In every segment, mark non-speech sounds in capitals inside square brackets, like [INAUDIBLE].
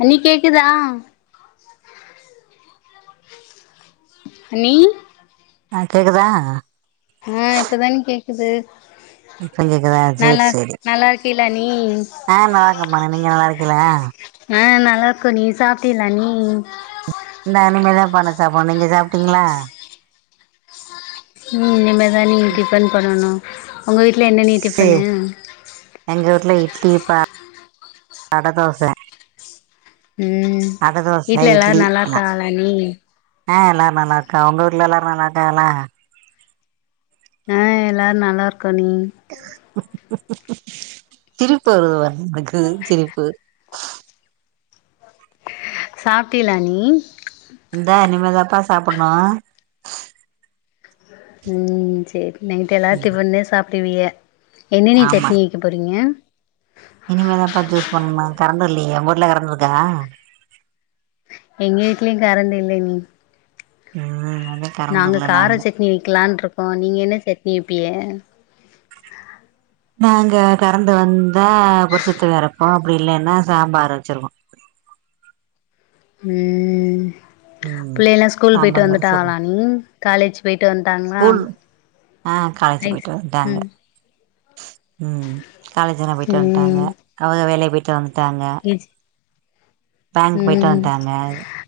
அண்ணி கேக்குதா அண்ணி ஆ கேக்குதா ஆ இப்பதாண்ணி கேக்குது இப்ப கேக்குதா சேரி நானா சேரி நல்லா இருக்கீலாண்ணி ஆ நல்லா இருக்கம்பா நீங்க நல்லா இருக்கீலா ஆ நல்லா இருக்கோ நீ சாப்டீலாண்ணி இந்தா இனிமேதாம்பா நா சாப்புன்னோ நீங்க சாப்ட்டீங்லா ம் இனிமேதாணி டிஃபன் பண்ணணோ உங்க வீட்ல என்னண்ணி சி டிஃபனு எங்க வூட்டுல இட்லி பா அட தோச ம் அட தோச வீட்ல எல்லாரு இட்லி நல்லா எல்லா இருக்காங்லாண்ணி ஆ எல்லாரு நல்லா இருக்காவ உங்க ஊர்ல எல்லாரு நல்லா இருக்காகலா ஆ எல்லாரு நல்லா இருக்கோ நீ சிரிப்பு வருது வாரு னக்கு சிரிப்பு சாப்டியிலா அண்ணி இந்தா இனிமேதாப்பா சாப்டண்ணும் ம் சேரி நைட்டு எல்லா டிபன்தா சாப்டுவிய என்னென்னி ஆமா சட்னி வக்க போறீங்க இனிமேதாப்பா ஜூஸ் பண்ணும் கறண்டு இல்லய உங்க ஊர்ல கறண்டு இருக்கா எங்க வீட்டிலயும் கறண்டு இல்ல அண்ணி ம் அதா நாங்க கார சட்னி வெக்கலான்ருக்கோம் நீங்க என்ன சட்னி வப்பிய நாங்க கறந்து வந்தா புரசத்து வறப்போம் அப்டி இல்லன்னா சாம்பார வச்சிருவோம் ம் ம் புள்ளய எல்லாம் ஸ்கூல் போயிட்டு சாம்பார் மாரி சொ வந்துட்டாகலா அண்ணி காலேஜ் போயிட்டு வன்ட்டாங்ளா ஸ்கூல் ஆ காலேஜ் போயிட்டு வந்ட்டாங்க ம் காலேஜெல்லாம் போய்ட்டு வந்ட்டாங்க ம் அவக வேலய போய்ட்டு வந்ட்டாங்க ஏஜ் பேங்க் போயிட்டு ம் வந்ட்டாங்க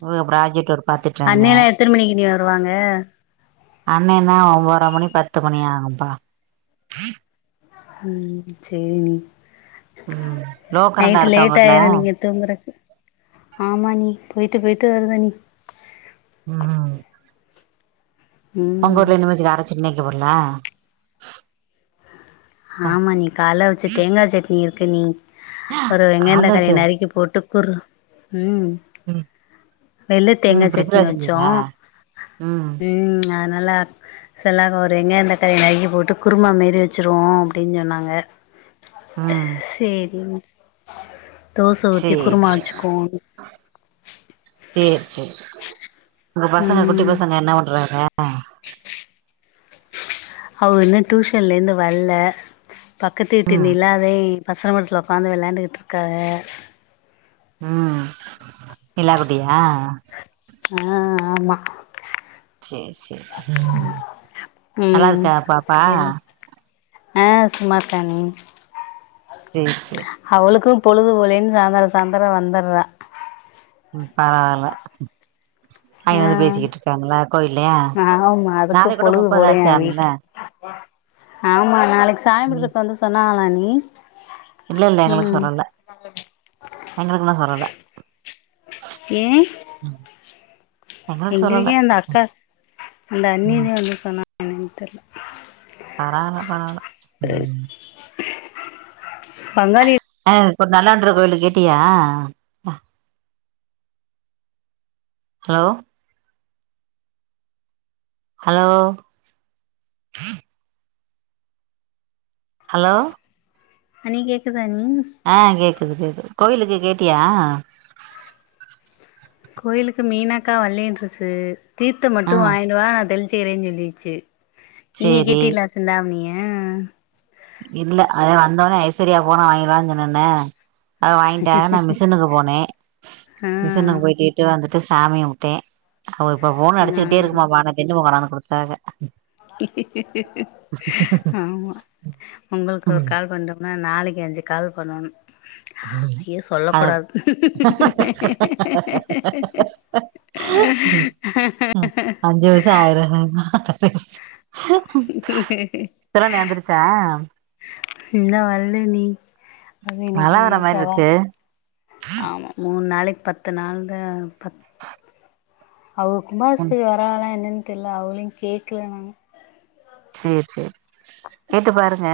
இவக ப்ராஜெட் ஒர்க் பாத்துட்றாங்க அண்ணேலா எத்தன மணிக்கு அண்ணி வருவாங்க அண்ணன்னா ஒம்பதர மணி பத்து மணி ஆகும்ப்பா ம் ம் லோ கரண்டா சேரிண்ணிநைட்டு் இருக்கா உங்க லேட் வூட்ல ஆயிர நீங்க தூங்குறக்கு ஆமா அண்ணி போய்ட்டு போய்ட்டு வருத அண்ணி [INAUDIBLE] ம் உங்கவீட்டுல [UNINTELLIGIBLE] ஆமா அண்ணி காலவச்ச தேங்காய் சட்னி இருக்கு அண்ணி ஒரு கால்ல வெங்கயதக்காளி வச்சது நறுக்கி போட்டு [UNINTELLIGIBLE] ம் உம் வெள்ள தேங்காய் சட்னி வச்சோம் ம் அதனால [UNINTELLIGIBLE] ஒரு வெங்காயதக்காளி நறுக்கி போட்டு குருமா மாறி வச்சு [UNINTELLIGIBLE] அப்படின்னு சொன்னாங்க ம் சேரிண்ணி தோசை ஊத்தி குருமா சேரி வச்சுக்கோ சேரி சேரி உங்க பசங்க குட்டி ம் பசங்க என்ன பண்றாங்க அவக இன்னும் டியூஷன்ல இருந்து வரல பக்கத்து வீட்டு ம் நிலாதே [UNINTELLIGIBLE] உக்காந்து வெளையாண்டுக்கிட்டுருக்காங்க ம் நிலா குட்டியா ஆ ஆமா சேரி சேரி ம் நல்லா ம் இருக்கா பாப்பா சேரி ஆ சும்மா இருக்கா அண்ணி [INAUDIBLE] அவளுக்கு பொழுதுபோலைன்னு சாயந்தர -சாயந்திரம் வந்துடுறா பரவால அவங்க வந்து பேசிக்கிட்டு ஆ இருக்காங்களா கோயில்யா ஆமா அதுக்கு நாளை கூட பொழுது முப்பத போலயா ஆச்சு ஆம்ல வீட்ல ஆமா நாளைக்கு ம் [UNINTELLIGIBLE] வந்து சொன்னங்களா அண்ணி இல்ல- இல்ல எங்களுக்கு ம் சொல்லல எங்களுக்குல்லா சொல்லல ஏன் [INAUDIBLE] எங்களுக்கு சொல்லல எங்களுக்க அந்த அக்கா அந்த ம் அண்ணியதே வந்து சொன்னா என தெரியல பரவால பரவால ம் பங்காளி ஆ இப்ப நல்லாண்டற கோயிலு கேட்டியா ஹலோ ஹலோ ஹலோ அண்ணி கேக்குதா அண்ணி ஆ கேக்குது கேக்குது கோயிலுக்கு கேட்டியா கோயிலுக்கு மீனாக்கா வல்லனுருச்சு தீர்த்த ஆ மட்டு வாங்கிடுவா நா தெளிச்சுக்கறேன்னு சொல்லிச்சு நீங்க சேரி கேட்டிலா சிந்தாமணிய இல்ல அதே வந்தோன ஐஸ்வர்யா போனா வாங்கலான்னு சொன்னன அத வாங்கிட்டா நா மிஷினுக்கு போனே ஆ மிஷினுக்கு போய்ட்டு விட்டு வந்துட்டு சாமிகும்ட்டேன் அவ இப்ப போனு ஆ அடிச்சுக்கிட்டே இருக்குமா பானை தின் போகனாந்து கொடுத்தாங்க ஆமா உங்களுக்கு ஒரு கால் பண்றம் ஆ நாளைக்கு அஞ்சு கால் பண்ணணு ஐயோ சொல்ல அத கூடாது [UNINTELLIGIBLE] அஞ்சுவருசம் ஆயிருனா இப்ப தான எந்துருச்ச இன்னு வரலண்ணி அது மழ இன்னிக்கு வர மாரி செவ்வா இருக்கு ஆமா மூணு நாளைக்கு பத்து நாள்து [INAUDIBLE] அவுக ம் கும்பாசத்துக்கு வரகால என்னன்னு தெர்ல அவங்களையு கேக்ல நாங்க செர் செர் கேட்டு பாருங்க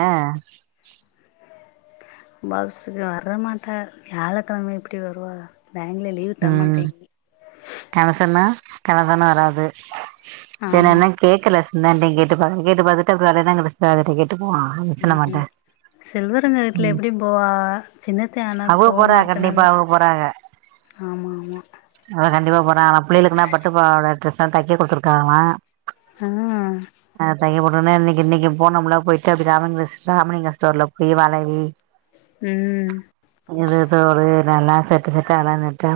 கும்பாவிசதுக்கு வரமாட்டாரு வியாழக்கெழம எப்டி வருவா பேங்க்ல லீவ் தரமாட்டேங் கனசண்ண கனகண்ணவராது ஆமா ஏன்னன்ன கேக்கல சின்ணன்ணடயு கேட்டு பாரு கேட்டு பாத்துட்டு அப்ற வரனா ம் [UNINTELLIGIBLE] செல்வரங்க வீட்ல எப்டி போவா சின்னத்தையான அவுக போறா கோவாம இருக் கண்டிப்பா அவக போறாக ஆமாமா அத கண்டிப்பா போற ஆனா புள்ளைக்குனா பட்டுப்பவாட டிரஸ் எல் தக்க குடுத்துருக்காங்களா ம் அய ஒடனே இன்னிக்கு இன்னிக்கு போனம்ல போயிட்டு அப்ப ராமங்க ராமிங்க ஸ்டோர்ல போய் வாளவி ம் இது எதோ வளயல் எல்லா செட்டு செட்ட ஆள நட்ட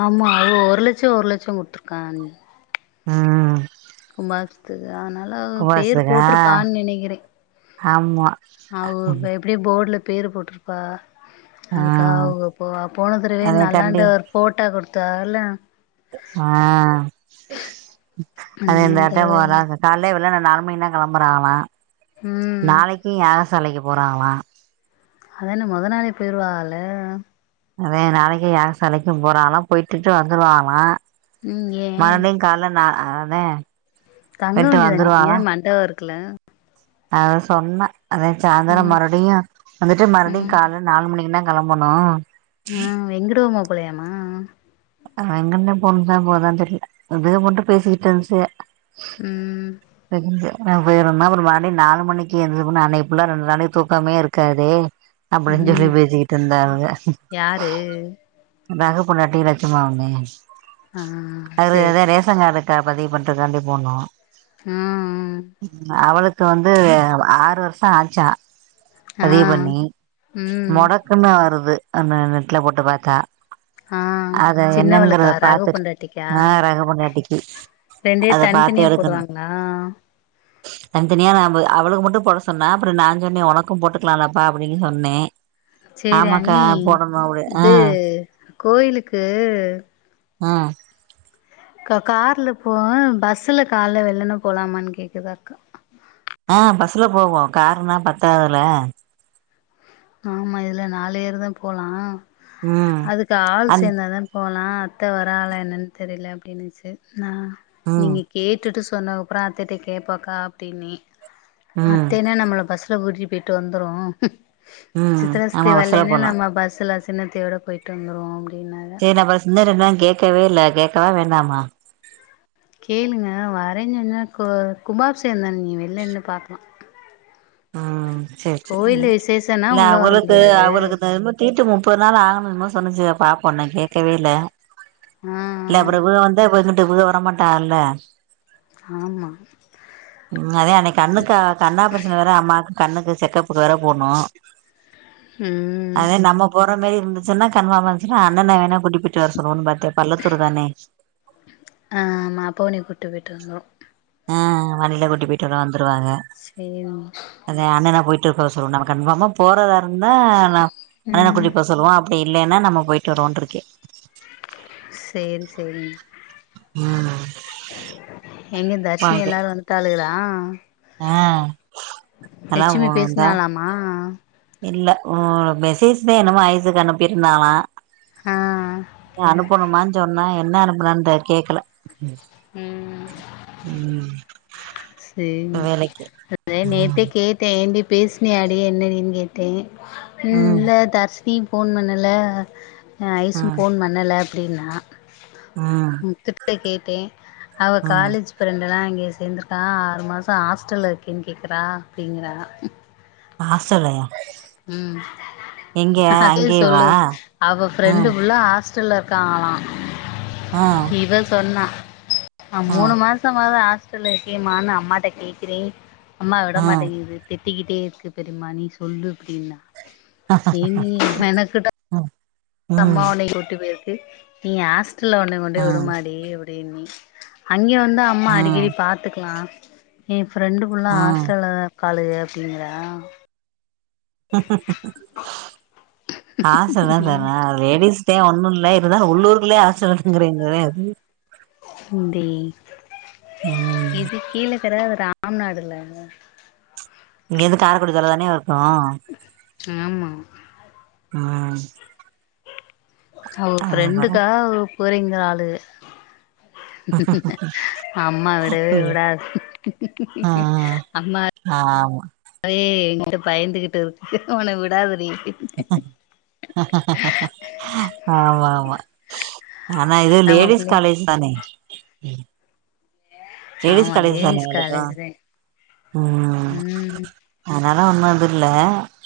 ஆமா அது ஒரு லட்சம் ஒரு லட்சம் குடுத்துருக்காங்க அ கும்பாபசுதுக்கு அனால பேர் கும்பாபிஷேகா போட்ருப்பான்னு நெனைக்கறே ஆமா அவ எப்டியு போடுல பேரு போட்டிருப்பா ஆ அதுக்காவ அவுக போவா போன தரவயே அதே காண்டி நல்லாண்டவர் போட்டா குடுத்தாகல்ல ஆ அந்த அது மாரி இந்த எந்தாட்ட தடவ போற எதா கால்ல வெளன நாலு மணி தா களம்பறா அவன் ம் நாளக்கீ யாகசாலைக்கு போறாங்களா அதென்ன மொத நாளே போய்ருவாகல்ல அதா நாளைக்கு யாகசாலைக்கு போறாங்களா போயிட்டுட்டு வந்துருவாங்களா ம் ஏ மார்னிங் கால நா ஆனே தங்க வேண்டிதான அன்னிக்கு ஏ மண்டபோ இருக்குல அத சொன்னா அத சாந்தரோ ம் மறுபடியு வந்துட்டு மறுடியு ம் கால நாலு மணிக்குனா கெளம்பனு உம் வெங்கடவு மாப்ளயாம்மா அங்கருந்துதா பொண்ணு போ போதான்னு தெரில இது மட்டு பேசிக்கிட்டு இருந்துச்சு ம் செரிங்க நா போய்றென்னா அப்றோ மணி நாலு மணிக்கு எழுந்து போன்னா அன்னிக்கு ஃபுல்லா ரெண்டு நாளைக்கு தூக்கமே இருக்காதே அப்டின்னு சொல்லி ம் பேசிக்கிட்டுருந்தாங்க யாரு ரகு பொண்டாட்டி லட்சுமாவுண்ணே ஆ அது சேரி ஏ சேரி ரேஷன் கார்டு க பதிவு பண்றக்காண்டி போனோ உம் அவளுக்கு வந்து ஆறு வருஷோ ஆச்சா ஆ ஆ பதிவு பண்ணி ம் முடக்குன்னு வருது அந்த நெட்டு்ல போட்டு பாத்தா ஆ அத சின்னவளுக்கா என்னங்கறத ரகு பாத்துட்டு பொண்டாட்டிக்கா ஆ ரகபண்டாட்டிக்கு ரெண்டெர் அத தனித தனியா போடுவாங்களா தனியா தனியா ந அவளுக்கு மட்டும் போட சொன்னா அப்றோ நா சொன்னே உனக்கும் போட்டுக்கலாம்ப்பா அப்டின்னு சொன்னே செரி ஆமாக்கா அண்ணி போடணு அப்டி ஆ இது கோயிலுக்கு அ க கார்ல போம் பஸ்ல காலல வெள்ளன்ன போலாமான்னு கேக்குது அக்கா ஆ பஸ்ல போவோ காருன்னா பத்தாதுல ஆமா இதுல நாலு ஏர் தா போலா ம் அதுக்கு ஆள் அந் சேர்ந்தாதான் போலாம் அத்த வரலா என்னன்னு தெரியல அப்படின்னுச்சு நா ம் நீங்கெ கேட்டுட்டு சொன்னக்கப்பறோ அத்தகிட்ட கேட்போக்கா அப்டின்னே ம் அத்தைனா நம்மள பஸ் ட்டு கூட்டிட்டு போயிட்டு வந்துரு ம் சித்ரா சித்தி ஆமா பஸ்ல வர்லைன்னா போலா நம்ம பஸ்ஸல சின்னத்தையோட போயிட்டு வந்துருவோம் அப்டின்னாக என்னப்பா சுந்தரோ கேக்கவே இல்ல கேக்கவா வேண்டாமா கேளுங்க வரெஞ் சொன்னாகோ கும்பாபிஷேகம் தான அண்ணி வெளில நின்னு பார்க்கலாம் ஆ சேர் சேரி கோயில்ல விசேஷன்னா இல்ல உள்ள வர அவளுக்கு முடியாது அவளுக்கு தகுந் கேட்டு முப்பது நாள் ஆகணு என்னம்மோ சொன்னுச்சு பாப்போம் நா கேக்கவேல்ல ஆ இல்லங்க ஆ அப்றோ இவுக வந்தா ‌ இவுகருந்துட்டு இவுக வரமாட்டாங்கல்ல ஆமா உம் இது மாதி அன்னிக்கு கண்ணுக்கு கண்ணா ஆப்ரெஷ இங்க வேற அம்மாக்கு கண்ணுக்கு செக்கப்புக்கு வேற போணும் உம் உம் அதே நம்ம போற மாரி இருந்துச்சுன்னா கன்ஃபார்ம் ஆச்சு‌ன்னா அண்ணன வேணா கூட்டிட்டு போட்டு வர சொல்வோ பாத்தேன் பள்ளத்தூர் தானே அ ஆமா அப்பாவே ஒன்ன கூட்டு போயிட்டு வந்துரு ஆ வண்டில கூட்டி போயிட்டு ல்லா வந்துருவாக சேர்வோ அத அண்ணன போயிட்டு இருபோ சொல்லோம் நம்ம கன்ஃபார்மா போறதா இருந்தா நா அண்ணன ம் கூட்டிட்டு போ சொல்வோ அப்டி இல்லேனா நம்ம போய்ட்டு வருவோன்ருக்கே சேரி சேரி ம் எங்க தர்ஷினி வாங்க எல்லாரு வந்துட்டாளுகளா ஆ நல்லா போ இந்தா மா இல்ல ஓ மெசேஸ் தே என்னமோ ஐஸ்ஸுக்கு அனுப்பி இருந்தாகளா ஆ அனுப்பனுமான் சொன்னா என்ன அனுப்புனான் தெ கேக்கல ம் ம் சேரி வேலைக்கு அதே நேத்தே ம் கேட் டே ஏன்டி பேஸ்னியாடி என்னடின் கேட்டே ம் இல்ல தர்ஷ் தி ஃபோன் பண்ணல அ ஐஸ்ஸும் ம் ஃபோன் பண்ணல அப்டின்னா ம் முத்து கிட்ட கேட்டே அவ ம் காலேஜ் ஃபிரண்டல்லா அங்கேயே சேந்துருக் தா ஆறு மாசோ ஹாஸ்டல்ல இருக்கேன் கேக்குறா அப்டிங்குறா ஹாஸ்டல்லயா ம் எங்க அதே அங்கேயேவா சொல்லுது அவ ஃப்ரண்டு ம் ஃபுள்ளா ஹாஸ் ஹாஸ்டல்லா இருக்காகலா ஆ இவ சொன்னா ஆ மூணு மாஸ் மாசமாவது ஹாஸ்டல்ல இருக்கேமான் அம்மாட்ட கேக்குறே அம்மா விட ஆ மாட்டிங்குது திட்டிக்கிட்டே இருக்கு தெரிமா நீ சொல்லு அப்டின்னா ஏன்டி மெனக்கெட்டு ம் ம் அம்மா ஒன்ன இங்க வுட்டு போயிருக்கு நீ ஹாஸ்டல்ல ஒன்ன கொண்டு ஆ போய் விடுமாடி அப்டின்னே அங்கே வந்து அம்மா ஆ அடிக்கடி பாத்துக்லா எ ஃப்ரெண்டு ஃபுல்லா ஆ ஹாஸ்டல்லதா இரு காளுக அப்பிடிங்கிறா ஹாஸ்டல்லா சேற்றா அது லேடிஸ்தே ஒன்னு இல்ல இருந்தாளு உள்ளூர்க்குள்ளயே ஹாஸ்டல் இருக்குங்குறீங்களே அது ம் டேய் ம் இது கீழக்கர அது ராம்நாடுல இங்க இருந்து காரைக்குடி தூரோந் தானே இருக்கு ஆமா ம் அவுக அதா பாருங்க ஃப்ரண்டுக்காக அவளுக போறேங்குறாளுக அம்மா விடவே ம் விடாது ஆ அம்மா ஆமா அதுவே எங்கிட்ட பயந்துகிட்டு இருக்கு ஒன விடாதுடி ஆமா ஆமா ஆனா இதே நம்ம லேடிஸ் பிள்ளை காலேஜு தானே லேடீஸ் ஆமா காலேஜ் தானே லேடிஸ் இவளுக்கு காலேஜ் தே ம் ம் அதனால ஒண்ணு இது இல்ல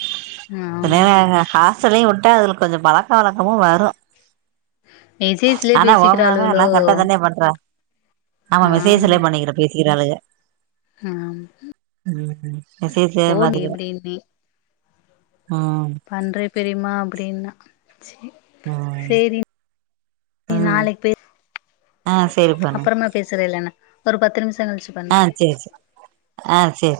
[UNINTELLIGIBLE] நேர ஆமா ஆக ஹாஸ்டல்லயு வுட்டா அதுல கொஞ்சோ பழக்க வழக்கமு வரு மெசேஜ்லயே ஆனா ஓ மக ஆனா பேசிக்கிறாளுகளோ கரட்டா தானே பண்றா ஆமா மெசேஜுல பண்ணிகிறுக்கு கிறாளுக ஹம் மெசேஜே பாத்துகிற இப்டின்னே ஹம் பண்றே பெரிமா அப்டின்னா சேரி ம் சேரி நீ ம் நாளைக் பேசு ஆ சேரி பண்ணு அப்றமா பேசுறலேன்ன ஒரு பத்து நிம்ஷோ கழ்ச்சி ஆ செரி செரி ஆ செரி